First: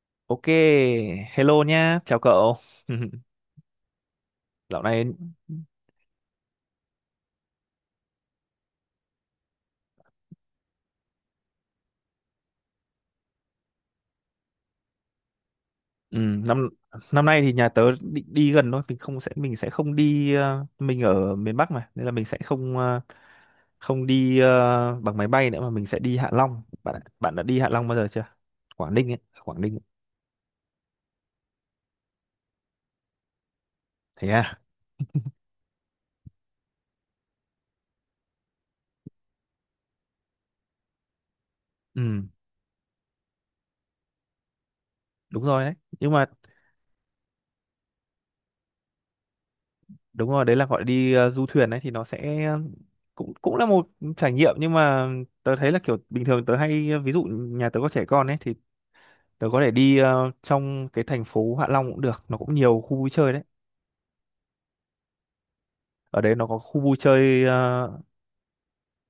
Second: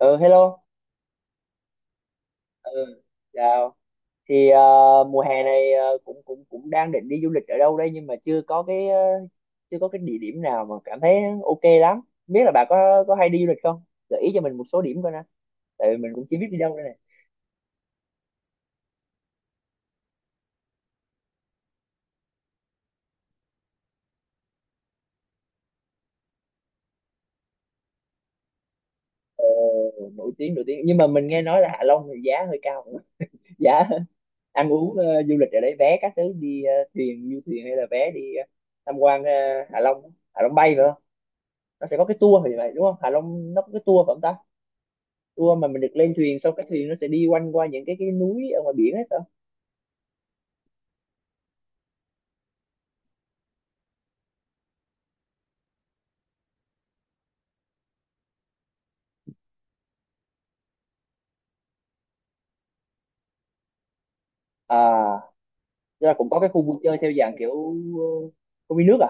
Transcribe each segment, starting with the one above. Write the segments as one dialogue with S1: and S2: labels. S1: Ừ
S2: Ok,
S1: Hello.
S2: hello nhá, chào cậu.
S1: ừ Chào. thì ờ,
S2: Dạo này
S1: Mùa hè này cũng cũng cũng đang định đi du lịch ở đâu đây, nhưng mà chưa có chưa có cái địa điểm nào mà cảm thấy ok lắm. Biết là bà có hay đi du lịch không, gợi ý cho mình một số điểm coi nè, tại vì mình
S2: ừ,
S1: cũng chưa biết đi
S2: năm
S1: đâu đây này.
S2: năm nay thì nhà tớ định đi gần thôi, mình sẽ không đi mình ở miền Bắc mà, nên là mình sẽ không đi bằng máy bay nữa mà mình sẽ đi Hạ Long. Bạn đã đi Hạ Long bao giờ chưa? Quảng Ninh ấy, Quảng Ninh ấy.
S1: Nổi tiếng nhưng mà mình nghe nói là Hạ Long thì giá hơi cao. Giá
S2: Thế à?
S1: ăn uống, du lịch ở đấy, vé các thứ đi thuyền, du thuyền, hay là vé đi tham quan, Hạ Long bay nữa. Nó sẽ có cái
S2: Ừ,
S1: tour thì vậy đúng không? Hạ Long nó có cái tour phải không ta?
S2: đúng
S1: Tour
S2: rồi
S1: mà
S2: đấy.
S1: mình được
S2: Nhưng
S1: lên
S2: mà
S1: thuyền, xong cái thuyền nó sẽ đi quanh qua những cái núi ở ngoài biển hết đó.
S2: đúng rồi, đấy là gọi đi du thuyền đấy thì cũng cũng là một trải nghiệm nhưng mà tớ thấy là kiểu bình thường tớ hay ví dụ nhà tớ có trẻ con ấy thì tớ có thể đi trong cái thành phố Hạ Long cũng được, nó cũng nhiều khu vui chơi đấy.
S1: À, tức là
S2: Ở
S1: cũng
S2: đấy
S1: có
S2: nó
S1: cái
S2: có
S1: khu vui
S2: khu vui
S1: chơi theo dạng
S2: chơi
S1: kiểu uh, công viên nước à?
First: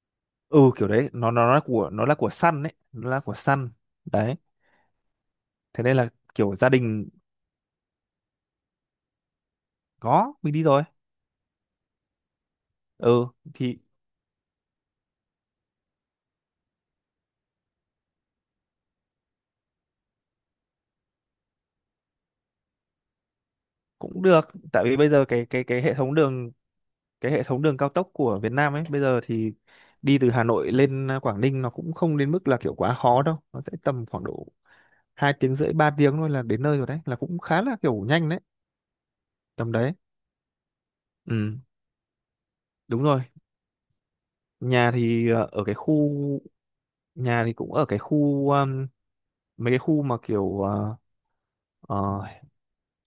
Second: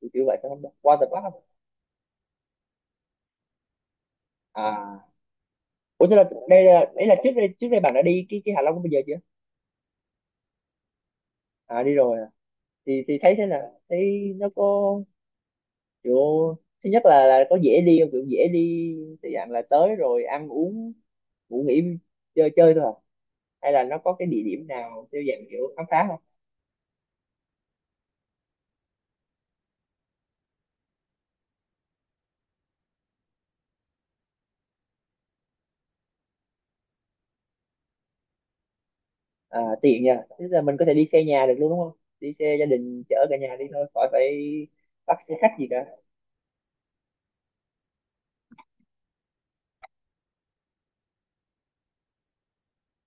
S1: Kiểu Kiểu vậy phải
S2: ừ
S1: không,
S2: kiểu
S1: water
S2: đấy,
S1: park
S2: nó
S1: không?
S2: nó là của nó là của Sun đấy, nó là của Sun. Đấy.
S1: À,
S2: Thế nên
S1: ủa
S2: là
S1: thế là
S2: kiểu
S1: đây
S2: gia
S1: là đấy
S2: đình
S1: là trước đây bạn đã đi cái Hạ Long của bây giờ chưa?
S2: có mình đi rồi.
S1: À, đi rồi à. Thì
S2: Ừ
S1: thấy thế
S2: thì
S1: nào, thấy nó có kiểu, thứ nhất là có dễ đi không? Kiểu dễ đi thì dạng là tới rồi ăn uống, ngủ nghỉ, chơi chơi thôi à? Hay là nó có
S2: cũng
S1: cái địa
S2: được,
S1: điểm
S2: tại vì
S1: nào
S2: bây
S1: theo
S2: giờ
S1: dạng
S2: cái cái
S1: kiểu
S2: cái
S1: khám
S2: hệ
S1: phá
S2: thống
S1: không?
S2: đường, cái hệ thống đường cao tốc của Việt Nam ấy, bây giờ thì đi từ Hà Nội lên Quảng Ninh nó cũng không đến mức là kiểu quá khó đâu, nó sẽ tầm khoảng độ 2 tiếng rưỡi 3 tiếng thôi là đến nơi rồi đấy, là cũng khá là kiểu nhanh đấy,
S1: À,
S2: tầm đấy.
S1: tiện nha, tức là mình có thể đi xe nhà được
S2: Ừ
S1: luôn đúng không? Đi xe gia đình
S2: đúng rồi,
S1: chở cả nhà đi thôi, khỏi phải
S2: nhà
S1: bắt
S2: thì
S1: xe khách
S2: ở
S1: gì
S2: cái
S1: cả.
S2: khu, nhà thì cũng ở cái khu mấy cái khu mà ờ,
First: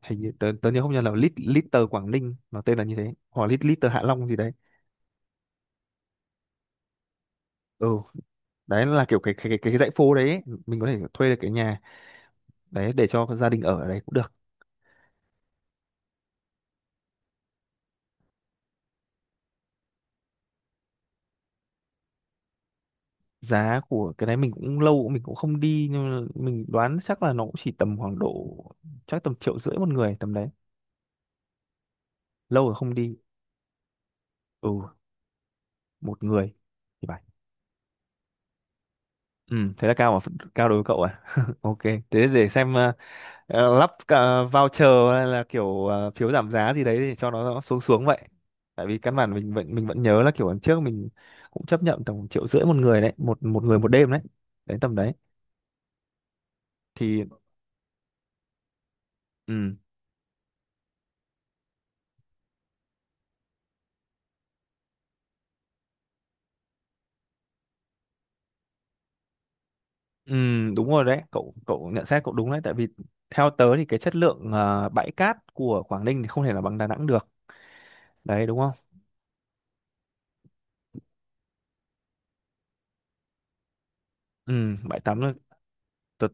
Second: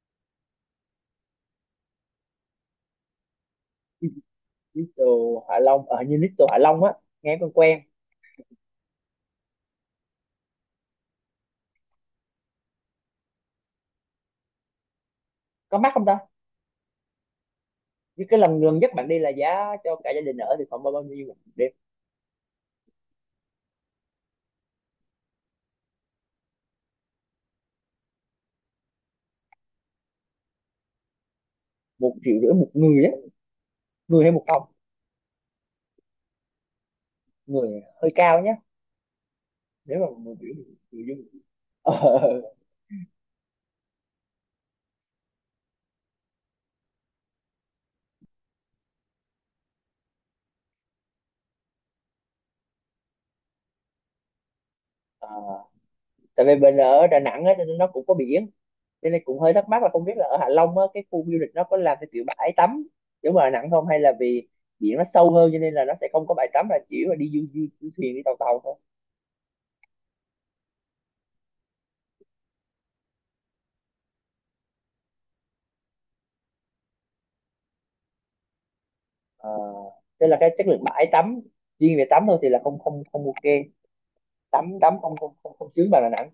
S2: hình như tớ nhớ không nhớ là Lit Little Quảng Ninh nó tên là như thế hoặc Lit Little Hạ Long gì đấy.
S1: Little Hạ Long, ở như Little Hạ Long á? Nghe quen quen.
S2: Ừ đấy là kiểu cái dãy phố đấy ấy. Mình có thể thuê được cái nhà đấy để cho gia đình ở ở đấy cũng được.
S1: Có mắc không ta? Như cái lần gần nhất bạn đi là giá cho cả gia đình ở thì khoảng bao bao nhiêu một đêm?
S2: Giá của cái đấy mình cũng lâu mình cũng không đi nhưng mà mình đoán chắc là nó cũng chỉ tầm khoảng độ chắc tầm triệu rưỡi một người, tầm đấy,
S1: Một triệu rưỡi
S2: lâu
S1: một
S2: rồi không
S1: người á?
S2: đi.
S1: Người hay một phòng?
S2: Ừ, một người thì phải.
S1: Người hơi cao nhá.
S2: Ừ, thế là
S1: Nếu mà
S2: cao mà.
S1: một triệu thì
S2: Cao đối với cậu
S1: triệu
S2: à?
S1: chứ.
S2: Ok,
S1: Ờ,
S2: thế để xem lắp voucher hay là kiểu phiếu giảm giá gì đấy để cho nó xuống xuống vậy. Tại vì căn bản mình vẫn nhớ là kiểu lần trước mình cũng chấp nhận tầm triệu rưỡi một người đấy, một một người một đêm đấy. Đấy tầm đấy.
S1: ờ, à, tại vì mình ở Đà
S2: Thì
S1: Nẵng á cho nên nó cũng có biển, cho nên cũng hơi thắc
S2: ừ,
S1: mắc là không biết là ở Hạ Long á, cái khu du lịch nó có làm cái kiểu bãi tắm giống ở Đà Nẵng không, hay là vì biển nó sâu hơn cho nên là nó sẽ không có bãi tắm, là chỉ là đi du thuyền, đi tàu tàu thôi.
S2: ừ đúng rồi đấy, cậu cậu nhận xét cậu đúng đấy, tại vì theo tớ thì cái chất lượng bãi cát của Quảng Ninh thì không thể là bằng Đà Nẵng được. Đấy đúng không?
S1: Ờ, thế là cái chất lượng bãi tắm, riêng về tắm thôi thì là không không không ok. tắm
S2: Ừ,
S1: Tắm
S2: bãi tắm
S1: không, không sướng bằng Đà Nẵng.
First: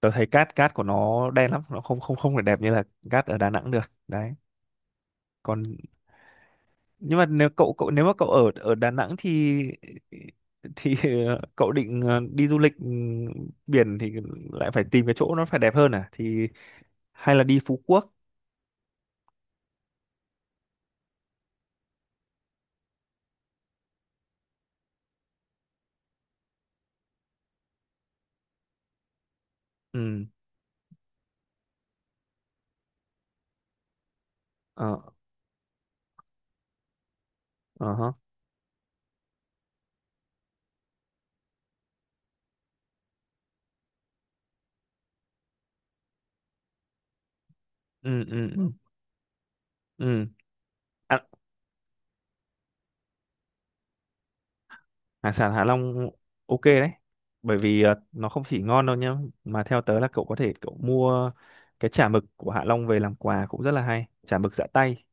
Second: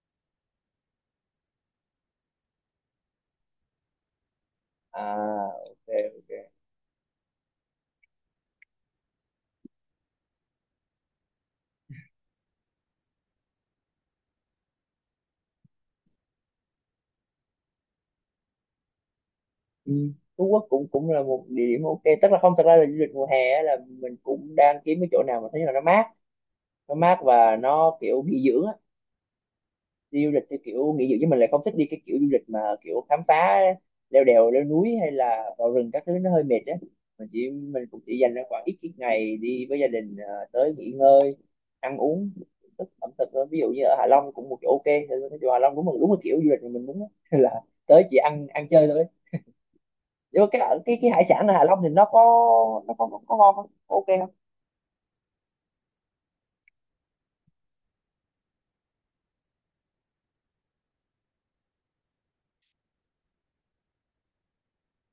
S2: tớ thấy cát cát của nó đen lắm, nó không không không phải đẹp như là cát ở Đà Nẵng được, đấy.
S1: À,
S2: Còn
S1: ok, ok,
S2: nhưng mà nếu mà cậu ở ở Đà Nẵng thì cậu định đi du lịch biển thì lại phải tìm cái chỗ nó phải đẹp hơn à, thì hay là đi Phú Quốc.
S1: ừ. Phú Quốc cũng cũng là một địa điểm ok, tức là không, thật ra là du lịch mùa hè á, là mình cũng đang kiếm cái chỗ nào mà thấy là nó mát, nó mát và nó kiểu nghỉ dưỡng á. Đi
S2: Ừ.
S1: du lịch theo kiểu nghỉ dưỡng, chứ mình lại không thích đi cái kiểu du lịch mà kiểu khám phá, leo đèo leo núi hay
S2: Ờ,
S1: là vào rừng các thứ, nó hơi mệt á. Mình
S2: ờ
S1: cũng
S2: hả.
S1: chỉ dành ra khoảng ít ít ngày đi với gia đình, à, tới nghỉ ngơi, ăn uống, thưởng thức ẩm thực thôi. Ví dụ như ở Hạ Long cũng một chỗ ok, thì cái chỗ Hạ Long cũng một, đúng là kiểu du lịch mà mình muốn á. Là tới chỉ
S2: ừ
S1: ăn
S2: ừ
S1: ăn
S2: ừ
S1: chơi thôi.
S2: ừ.
S1: Nếu cái hải
S2: À,
S1: sản ở Hạ Long thì nó có, nó có ngon không? Có ok không?
S2: hải sản Hạ Long ok đấy, bởi vì nó không chỉ ngon đâu nhá mà theo tớ là cậu có thể cậu mua cái chả mực của Hạ Long về làm quà cũng rất là hay, chả mực giã tay.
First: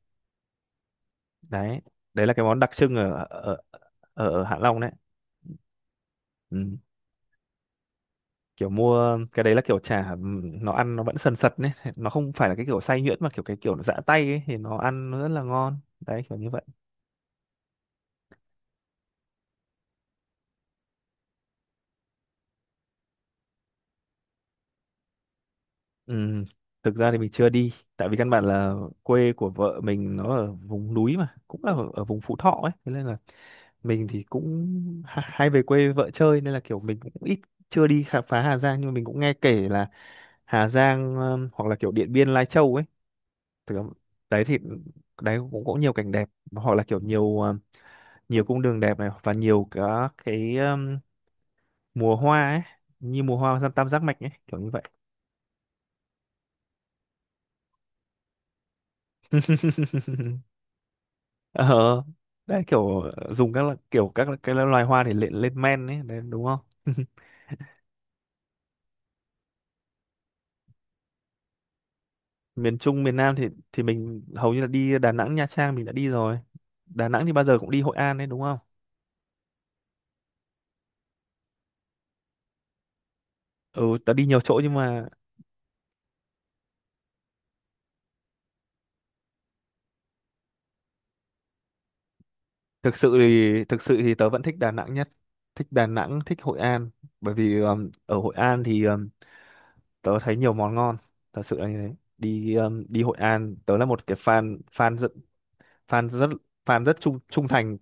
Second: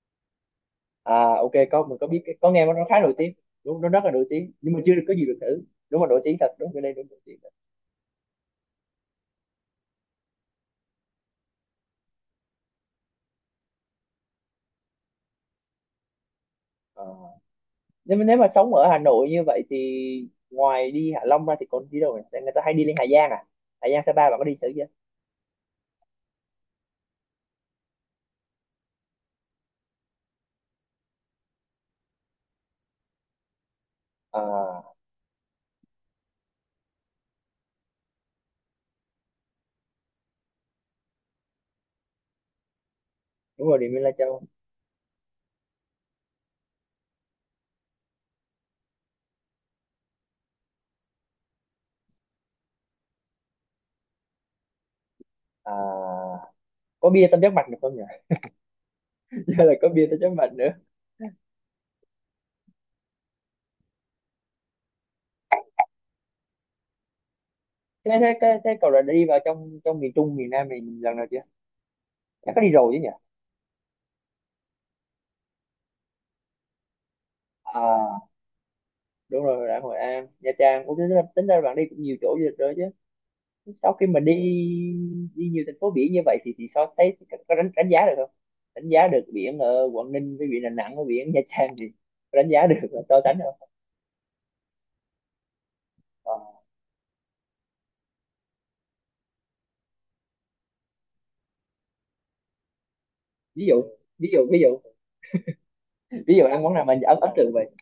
S1: À ok,
S2: Đấy,
S1: có, mình có biết
S2: đấy là
S1: cái-
S2: cái
S1: có
S2: món
S1: nghe
S2: đặc
S1: nó khá
S2: trưng
S1: nổi tiếng. Đúng, nó rất là nổi
S2: ở, ở
S1: tiếng
S2: Hạ
S1: nhưng mà
S2: Long đấy.
S1: chưa có gì được thử. Đúng là nổi tiếng thật, đúng,
S2: Ừ.
S1: cái đây đúng nổi tiếng.
S2: Kiểu mua cái đấy là kiểu chả, ừ, nó ăn nó vẫn sần sật đấy. Nó không phải là cái kiểu xay nhuyễn mà kiểu cái kiểu nó giã tay ấy thì nó ăn nó rất là ngon đấy, kiểu như vậy.
S1: Ờ. Nếu nếu mà sống ở Hà Nội như vậy thì ngoài đi Hạ Long ra thì còn đi đâu nhỉ? Tại người ta hay đi lên Hà Giang à? Hà Giang, Sapa bạn có đi thử chưa?
S2: Ừ. Thực ra thì mình chưa đi, tại vì căn bản là quê của vợ mình nó ở vùng núi mà, cũng là ở vùng Phú Thọ ấy, thế nên là mình thì
S1: À,
S2: cũng hay về quê với vợ chơi nên là kiểu mình cũng ít, chưa đi khám phá Hà Giang nhưng mà mình cũng nghe kể là Hà Giang hoặc là kiểu Điện Biên Lai Châu ấy,
S1: đúng
S2: thực
S1: rồi,
S2: ra
S1: Điện Biên, Lai Châu.
S2: đấy thì đấy cũng có nhiều cảnh đẹp hoặc là kiểu nhiều nhiều cung đường đẹp này và nhiều cả cái mùa hoa ấy, như mùa hoa tam tam giác mạch ấy, kiểu như vậy.
S1: À, có bia tam giác mạch được không nhỉ? Chứ là có bia tam giác mạch nữa.
S2: Ờ đấy kiểu kiểu các cái loài hoa để lên lên men ấy đấy đúng không.
S1: Thế cậu đã đi vào trong trong miền Trung miền Nam mình lần nào chưa? Chắc có đi
S2: Miền
S1: rồi chứ
S2: Trung
S1: nhỉ?
S2: miền Nam thì mình hầu như là đi Đà Nẵng Nha Trang mình đã đi rồi. Đà Nẵng thì bao giờ cũng đi Hội An
S1: À,
S2: đấy đúng không.
S1: đúng rồi, đã Hội An, Nha Trang, cũng tính ra bạn đi cũng nhiều chỗ du lịch rồi chứ. Sau
S2: Ừ
S1: khi
S2: tớ
S1: mà
S2: đi
S1: đi,
S2: nhiều chỗ nhưng mà
S1: đi nhiều thành phố biển như vậy thì sao, thấy có đánh đánh giá được không, đánh giá được biển ở Quảng Ninh với biển Đà Nẵng với biển Nha Trang thì có đánh giá được, là so sánh được không?
S2: thực sự thì tớ vẫn thích Đà Nẵng nhất, thích Đà Nẵng
S1: Ờ,
S2: thích Hội An, bởi vì ở Hội An thì tớ thấy nhiều món ngon thật sự là như thế, đi đi Hội An
S1: ví
S2: tớ
S1: dụ,
S2: là một cái
S1: ví dụ
S2: fan
S1: ví dụ
S2: fan rất fan rất
S1: ví dụ ăn món
S2: fan
S1: nào mà
S2: rất trung
S1: ấn ấn
S2: trung
S1: tượng vậy?
S2: thành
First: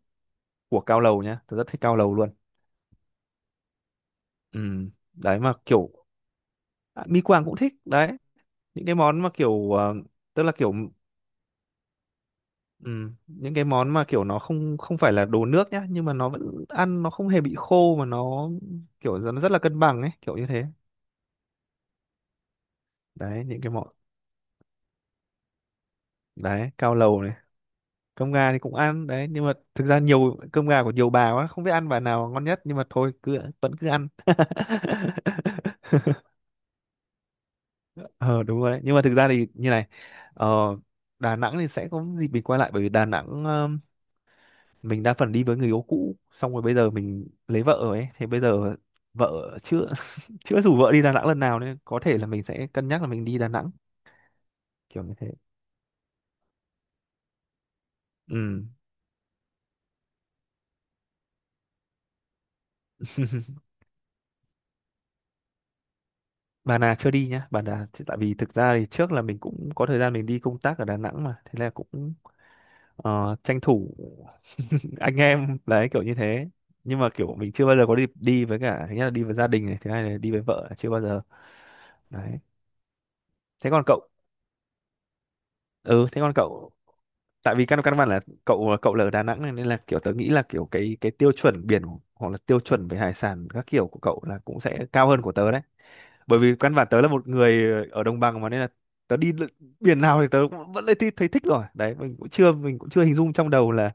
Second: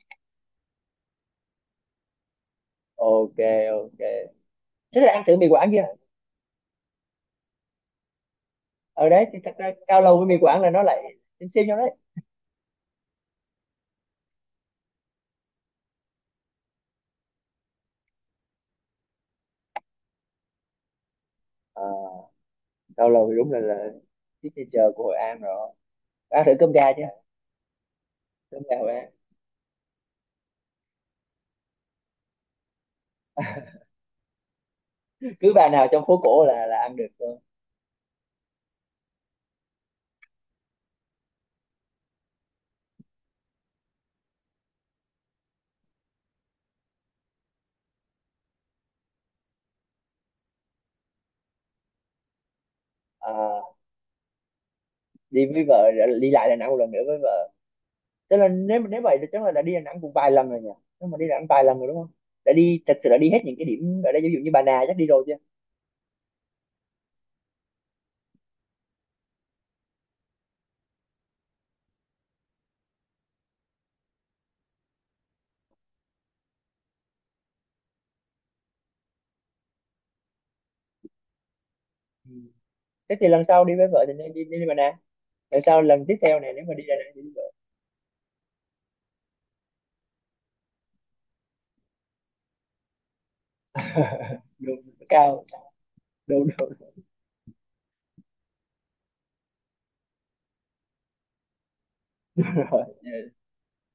S2: của cao lầu nhá, tớ rất thích cao lầu luôn.
S1: Ok, ok,
S2: Ừ.
S1: thế là ăn thử
S2: Đấy
S1: mì
S2: mà
S1: Quảng chưa?
S2: kiểu à, mi Quảng cũng thích đấy. Những cái
S1: Ở
S2: món
S1: đấy
S2: mà
S1: thì thật
S2: kiểu
S1: ra cao lầu với mì
S2: tức là
S1: Quảng là
S2: kiểu
S1: nó lại xem nhau đấy.
S2: ừ, những cái món mà kiểu nó không không phải là đồ nước nhá nhưng mà nó vẫn ăn nó không hề bị khô mà nó kiểu nó rất là cân bằng ấy, kiểu như thế.
S1: Ờ, cao lầu thì
S2: Đấy
S1: đúng
S2: những cái món
S1: là signature của Hội An rồi. Ăn thử
S2: đấy,
S1: cơm gà
S2: cao
S1: chưa?
S2: lầu này. Cơm gà thì
S1: Cơm
S2: cũng
S1: gà Hội
S2: ăn
S1: An
S2: đấy nhưng mà thực ra nhiều cơm gà của nhiều bà quá không biết ăn bà nào ngon nhất nhưng mà thôi cứ vẫn cứ ăn.
S1: cứ bà nào trong phố cổ là ăn được luôn.
S2: Ờ đúng rồi đấy nhưng mà thực ra thì như này, ờ, Đà Nẵng thì sẽ có dịp mình quay lại bởi vì Đà Nẵng mình đa phần đi với người yêu cũ xong rồi bây giờ mình lấy vợ rồi ấy thì bây giờ vợ chưa chưa rủ vợ đi Đà Nẵng lần nào nên có thể là mình sẽ cân nhắc là mình
S1: Ờ,
S2: đi Đà Nẵng, kiểu như thế.
S1: đi với vợ, đi lại Đà Nẵng một lần nữa với vợ. Tức là
S2: Ừ.
S1: nếu nếu vậy thì chắc là đã đi Đà Nẵng cũng vài lần rồi nhỉ? Nếu mà đi Đà Nẵng vài lần rồi đúng không? Đã đi, thật sự đã đi hết những cái điểm ở đây, ví dụ như Bà Nà chắc đi rồi chưa?
S2: Bà Nà chưa đi nhá, Bà Nà thì tại vì thực ra thì trước là mình cũng có thời gian mình đi công tác ở Đà Nẵng mà, thế là cũng tranh thủ anh em đấy, kiểu như thế. Nhưng mà kiểu mình chưa bao giờ có dịp đi, với cả thứ nhất là đi với gia đình này, thứ hai là đi với vợ chưa bao giờ.
S1: Ừ.
S2: Đấy.
S1: Thế thì lần sau
S2: Thế
S1: đi
S2: còn
S1: với vợ
S2: cậu,
S1: thì nên đi, đi Bà Nà. Lần sau lần
S2: ừ
S1: tiếp
S2: thế còn
S1: theo này nếu
S2: cậu,
S1: mà đi Đà Nẵng thì đi vợ.
S2: tại vì căn căn bản là cậu cậu là ở Đà Nẵng này nên là kiểu tớ nghĩ là kiểu cái tiêu chuẩn biển hoặc là tiêu chuẩn về hải sản các kiểu của cậu là cũng
S1: Đường
S2: sẽ
S1: nó
S2: cao hơn của
S1: cao.
S2: tớ đấy. Bởi
S1: Đúng
S2: vì
S1: Đúng
S2: căn bản tớ là một người ở đồng bằng mà nên là tớ biển nào thì tớ cũng vẫn thấy thích rồi đấy, mình
S1: rồi.
S2: cũng chưa hình dung trong đầu là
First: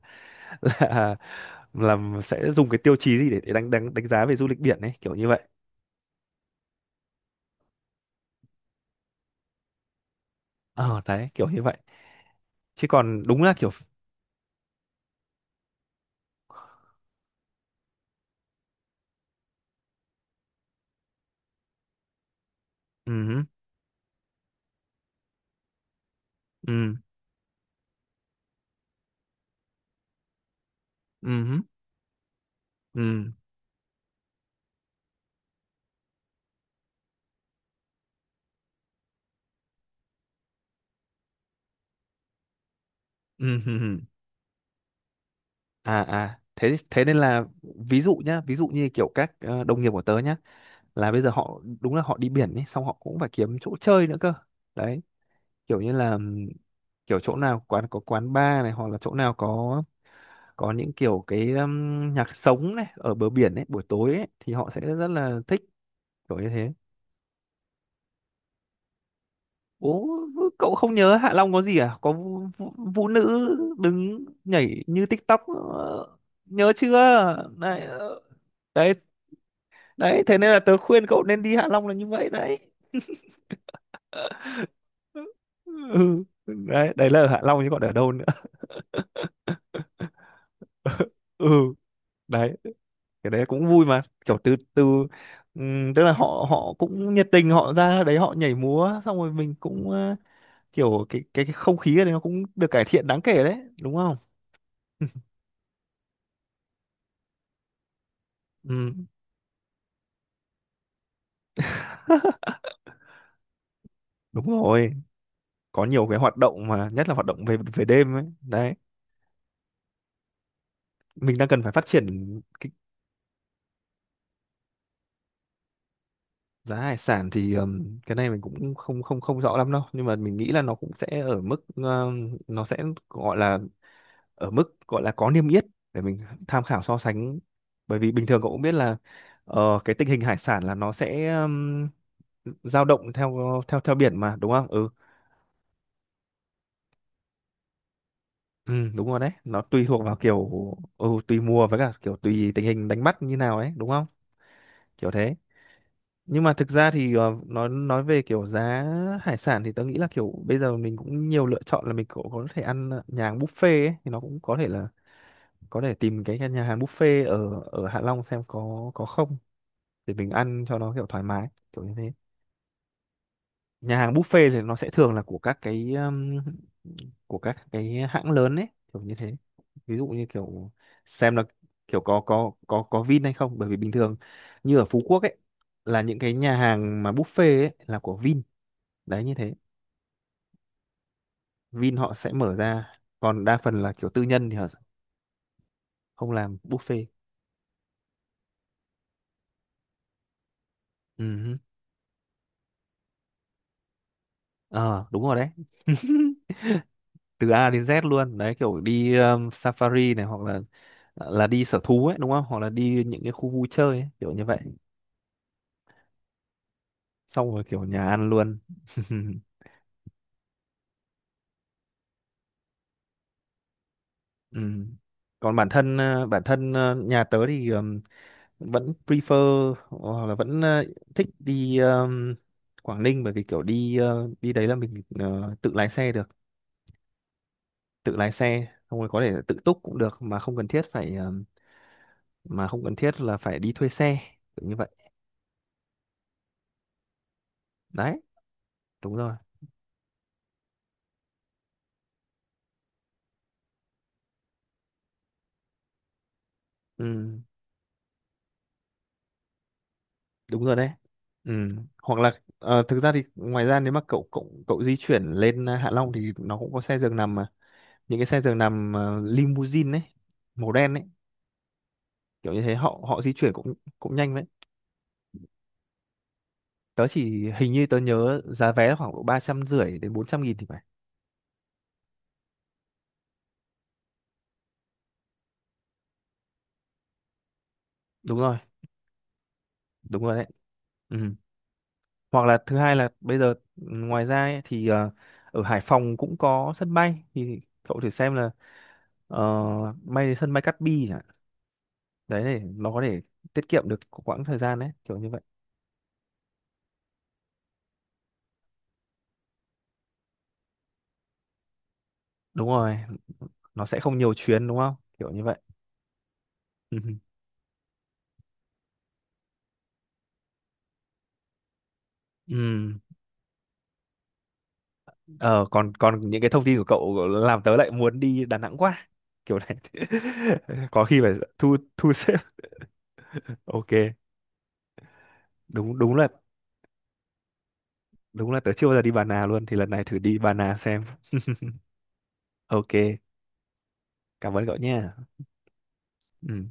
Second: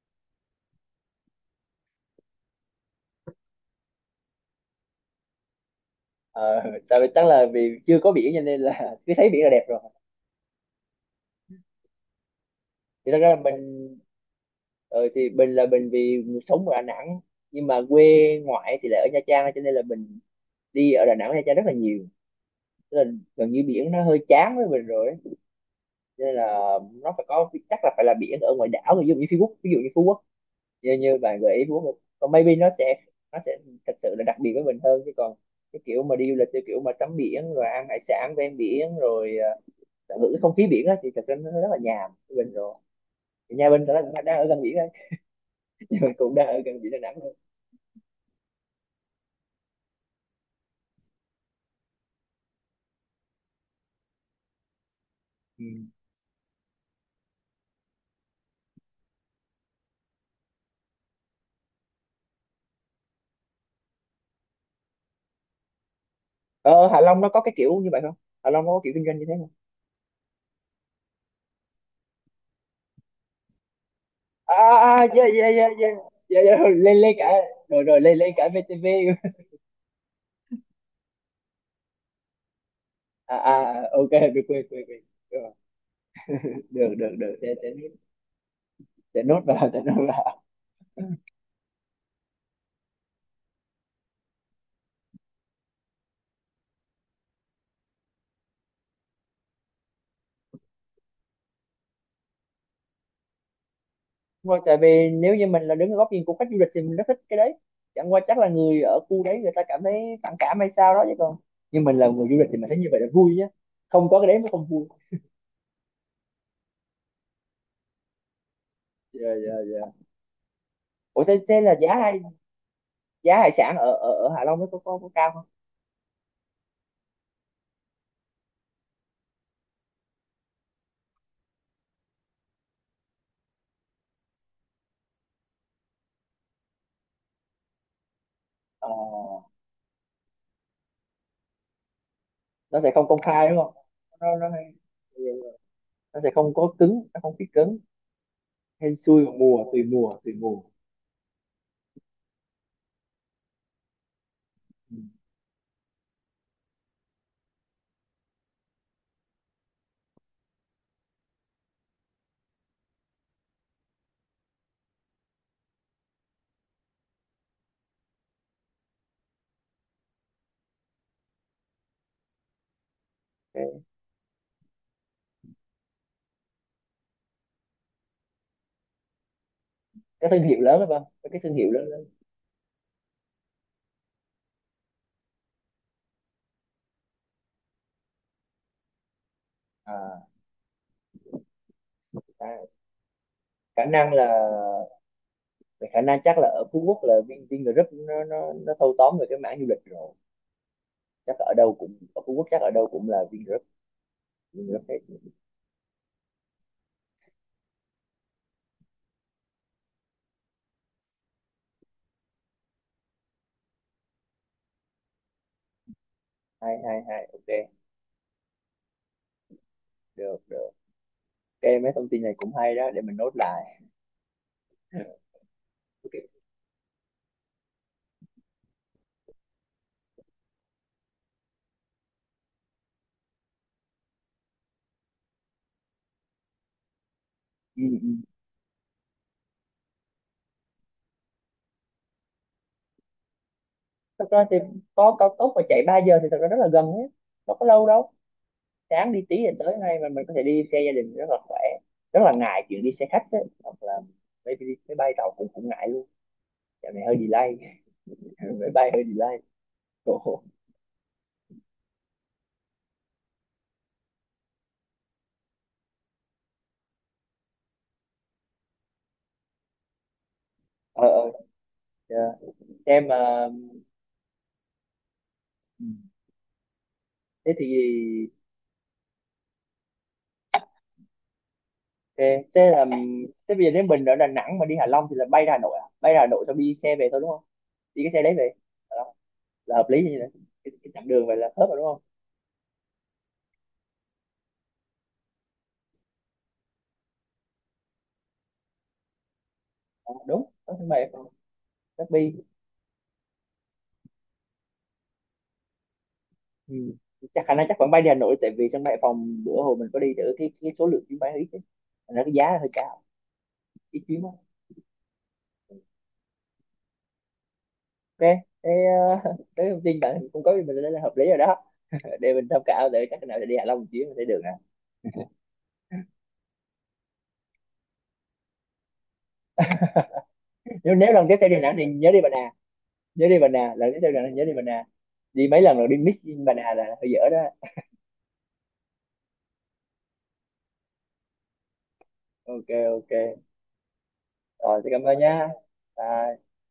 S2: là là sẽ dùng cái tiêu chí gì để đánh đánh đánh giá về du lịch biển ấy, kiểu như vậy.
S1: Ờ, tại vì chắc là vì chưa có biển cho nên là cứ thấy biển là đẹp rồi.
S2: Ờ đấy kiểu như vậy chứ
S1: Thì thật
S2: còn
S1: ra là
S2: đúng là
S1: mình,
S2: kiểu
S1: ờ, thì mình vì sống ở Đà Nẵng nhưng mà quê ngoại thì lại ở Nha Trang, cho nên là mình đi ở Đà Nẵng, Nha Trang rất là nhiều. Tức là
S2: ừ.
S1: gần như biển nó hơi chán với mình rồi, nên là
S2: ừ
S1: nó phải có, chắc là phải là biển ở ngoài đảo, ví dụ như Phú Quốc ví dụ như Phú Quốc, như như bạn gợi
S2: ừ
S1: ý Phú Quốc, còn maybe nó sẽ,
S2: ừ
S1: nó sẽ thật sự là đặc biệt với mình hơn. Chứ còn cái kiểu mà đi du lịch theo kiểu mà tắm biển rồi ăn hải sản ven biển rồi tận hưởng cái không khí biển á thì thật ra nó rất là nhàm với mình rồi. Thì nhà mình thật
S2: ừ
S1: ra cũng đang ở gần biển thôi, nhà mình
S2: à
S1: cũng
S2: à
S1: đang ở
S2: thế
S1: gần biển Đà
S2: thế
S1: Nẵng
S2: nên
S1: thôi.
S2: là ví dụ nhá, ví dụ như kiểu các đồng nghiệp của tớ nhá, là bây giờ họ đúng là họ đi biển ấy xong họ cũng phải kiếm chỗ chơi nữa cơ, đấy,
S1: Ừ.
S2: kiểu như là kiểu chỗ nào quán có quán bar này hoặc là chỗ nào có những kiểu cái nhạc sống này ở bờ biển ấy buổi tối ấy thì họ sẽ rất là thích, kiểu như thế.
S1: Ờ, Hạ Long nó có cái kiểu như vậy không? Hạ Long nó có kiểu kinh doanh như thế không?
S2: Ố cậu không nhớ Hạ Long có gì à? Có vũ nữ đứng
S1: À
S2: nhảy như
S1: yeah
S2: TikTok,
S1: yeah yeah yeah,
S2: ờ,
S1: yeah yeah,
S2: nhớ
S1: lên lên cả.
S2: chưa? Đấy,
S1: Rồi rồi, lên
S2: ờ,
S1: lên cả VTV.
S2: đấy đấy thế nên là tớ khuyên cậu nên đi Hạ Long là như vậy đấy.
S1: À, ok, được, quên quên quên.
S2: Ừ, ừ, đấy
S1: Được
S2: đấy là ở
S1: được
S2: Hạ
S1: để,
S2: Long chứ còn ở đâu nữa.
S1: để nốt vào, để nốt vào.
S2: Ừ, đấy cái đấy cũng vui mà kiểu từ từ. Tức là họ họ cũng nhiệt tình, họ ra đấy họ nhảy múa xong rồi mình cũng kiểu cái không khí ở đấy nó cũng được cải thiện đáng kể đấy, đúng không?
S1: Vâng, tại vì nếu như mình là đứng ở góc nhìn của khách du lịch thì mình rất thích cái đấy. Chẳng qua chắc là người
S2: Ừ,
S1: ở khu đấy người ta cảm thấy phản cảm hay sao đó, chứ còn, nhưng mình là người du lịch thì mình thấy như vậy là vui nhé. Không có cái đấy
S2: đúng
S1: mới không vui.
S2: rồi, có nhiều cái hoạt động mà nhất là hoạt động về về đêm ấy đấy,
S1: Dạ dạ dạ.
S2: mình đang
S1: Thế
S2: cần phải
S1: là
S2: phát
S1: giá hải,
S2: triển cái.
S1: giá hải sản ở ở ở Hạ Long nó có cao không?
S2: Giá hải sản thì cái này mình cũng không không không rõ lắm đâu, nhưng mà mình nghĩ là nó cũng sẽ ở mức nó sẽ gọi là ở mức gọi là có niêm yết để mình tham khảo so sánh. Bởi vì bình thường cậu cũng biết
S1: Ờ,
S2: là cái tình hình hải sản là nó sẽ
S1: nó
S2: dao
S1: sẽ không
S2: động
S1: công khai đúng
S2: theo
S1: không,
S2: theo theo biển mà,
S1: nó nó
S2: đúng không?
S1: hay-,
S2: Ừ.
S1: nó sẽ không có cứng, nó không biết cứng
S2: Ừ
S1: hay
S2: đúng rồi
S1: xui
S2: đấy,
S1: vào
S2: nó
S1: mùa,
S2: tùy thuộc vào
S1: tùy
S2: kiểu.
S1: mùa.
S2: Ừ, tùy mùa với cả kiểu tùy tình hình đánh bắt như nào ấy, đúng không? Kiểu thế. Nhưng mà thực ra thì nói về kiểu giá hải sản thì tớ nghĩ là kiểu bây giờ mình cũng nhiều lựa chọn, là mình cũng có thể ăn nhà hàng buffet ấy, thì nó cũng có thể là có thể tìm cái nhà hàng buffet ở ở Hạ Long xem có không để mình ăn cho nó kiểu thoải mái kiểu như thế.
S1: Ừ.
S2: Nhà hàng buffet thì nó sẽ thường là của các cái hãng lớn ấy, kiểu như thế. Ví dụ như
S1: Các thương hiệu
S2: kiểu
S1: lớn phải không, các
S2: xem
S1: cái
S2: là
S1: thương hiệu lớn
S2: kiểu
S1: lớn?
S2: có Vin hay không, bởi vì bình thường như ở Phú Quốc ấy, là những cái nhà hàng mà buffet ấy là của Vin. Đấy như thế,
S1: À,
S2: Vin họ sẽ mở
S1: à,
S2: ra, còn đa phần
S1: khả
S2: là kiểu
S1: năng
S2: tư
S1: là,
S2: nhân thì họ
S1: khả năng
S2: không
S1: chắc là
S2: làm
S1: ở Phú Quốc
S2: buffet.
S1: là Vin, Vingroup nó thâu tóm về cái mảng du lịch rồi. Chắc ở
S2: Ừ.
S1: đâu cũng, ở Phú Quốc chắc ở đâu cũng là Vingroup, Vingroup hết.
S2: Ờ đúng rồi đấy. Từ A đến Z luôn đấy, kiểu đi safari này, hoặc là là đi sở thú ấy, đúng không? Hoặc là đi những cái khu vui chơi ấy, kiểu như vậy,
S1: Hai hai Hai ok,
S2: xong rồi kiểu nhà ăn luôn.
S1: được được, ok, mấy thông tin này cũng hay đó, để mình nốt lại.
S2: Ừ. Còn bản thân
S1: Ok.
S2: bản thân nhà tớ thì vẫn prefer, hoặc là vẫn thích đi Quảng Ninh, bởi vì kiểu đi đi đấy là mình tự lái xe được,
S1: Ừ.
S2: tự lái xe xong rồi có thể là tự túc cũng được mà không cần thiết phải mà không cần thiết là phải đi thuê xe,
S1: Thật ra thì
S2: kiểu như vậy.
S1: có cao tốc mà chạy 3 giờ thì thật ra rất là gần hết, đâu có lâu đâu.
S2: Đấy
S1: Sáng
S2: đúng
S1: đi
S2: rồi.
S1: tí thì tới ngay, mà mình có thể đi xe gia đình rất là khỏe, rất là ngại chuyện đi xe khách ấy. Hoặc là mấy, đi- máy bay, tàu cũng cũng ngại luôn. Dạo này hơi
S2: Ừ
S1: delay. Máy bay hơi delay. Ồ,
S2: đúng rồi đấy. Ừ. Hoặc là thực ra thì ngoài ra nếu mà cậu cậu cậu di chuyển lên à, Hạ Long thì nó cũng có xe giường nằm mà, những cái xe giường nằm à, limousine ấy, màu đen ấy,
S1: ờ, dạ.
S2: kiểu như thế họ
S1: Em,
S2: họ di chuyển cũng cũng nhanh đấy.
S1: ừ.
S2: Tớ chỉ
S1: Thế thì
S2: hình như tớ nhớ giá vé là khoảng độ 350 nghìn đến 400 nghìn thì phải.
S1: thế, thế là thế, bây giờ nếu mình ở Đà Nẵng mà đi Hạ Long thì là bay ra Hà Nội à, bay ra Hà Nội xong đi xe về thôi đúng không, đi cái xe đấy
S2: Đúng
S1: về
S2: rồi.
S1: Hạ Long là hợp lý như thế
S2: Đúng
S1: này.
S2: rồi đấy.
S1: Cái chặng đường
S2: Ừ.
S1: vậy là khớp rồi đúng không?
S2: Hoặc là thứ hai là bây giờ ừ, ngoài ra ấy, thì ở Hải Phòng cũng có sân bay, thì cậu thử xem là ờ,
S1: Ờ,
S2: bay đến
S1: đúng,
S2: sân bay
S1: có
S2: Cát
S1: sân bay
S2: Bi
S1: Hải
S2: chẳng.
S1: Phòng, chắc bi.
S2: Đấy để nó có thể tiết kiệm được quãng thời gian đấy, kiểu như vậy.
S1: Ừ. Chắc khả năng chắc vẫn bay đi Hà Nội, tại vì sân bay Hải Phòng bữa hồi mình có đi thử cái số lượng chuyến bay ít ấy. Thành ra cái giá hơi
S2: Đúng rồi,
S1: cao,
S2: nó
S1: ít
S2: sẽ không
S1: chuyến đó.
S2: nhiều chuyến, đúng không, kiểu như vậy. Ừ.
S1: Ok, thế, thế thông tin bạn cung cấp có mình đây là hợp lý rồi đó, để mình thông
S2: Ừ.
S1: cảm, để chắc nào để đi Hạ Long một chuyến sẽ được nè.
S2: Ờ, còn còn những cái thông tin của cậu làm tớ lại muốn đi Đà Nẵng quá kiểu này.
S1: Nếu
S2: Có
S1: nếu
S2: khi
S1: lần
S2: phải
S1: tiếp theo đi Đà Nẵng
S2: thu
S1: thì nhớ
S2: thu
S1: đi Bà
S2: xếp.
S1: Nà, nhớ đi Bà Nà. Lần
S2: Ok.
S1: tiếp theo đi Đà Nẵng nhớ đi Bà Nà. Đi mấy lần rồi đi
S2: đúng đúng
S1: mix,
S2: là
S1: Bà Nà là hơi dở đó.
S2: đúng là tớ chưa bao giờ đi Bà Nà luôn, thì lần này thử đi Bà Nà xem.
S1: Ok ok,
S2: Ok, cảm ơn cậu
S1: rồi thì cảm
S2: nha.
S1: ơn nhá. Bye.
S2: Ừ.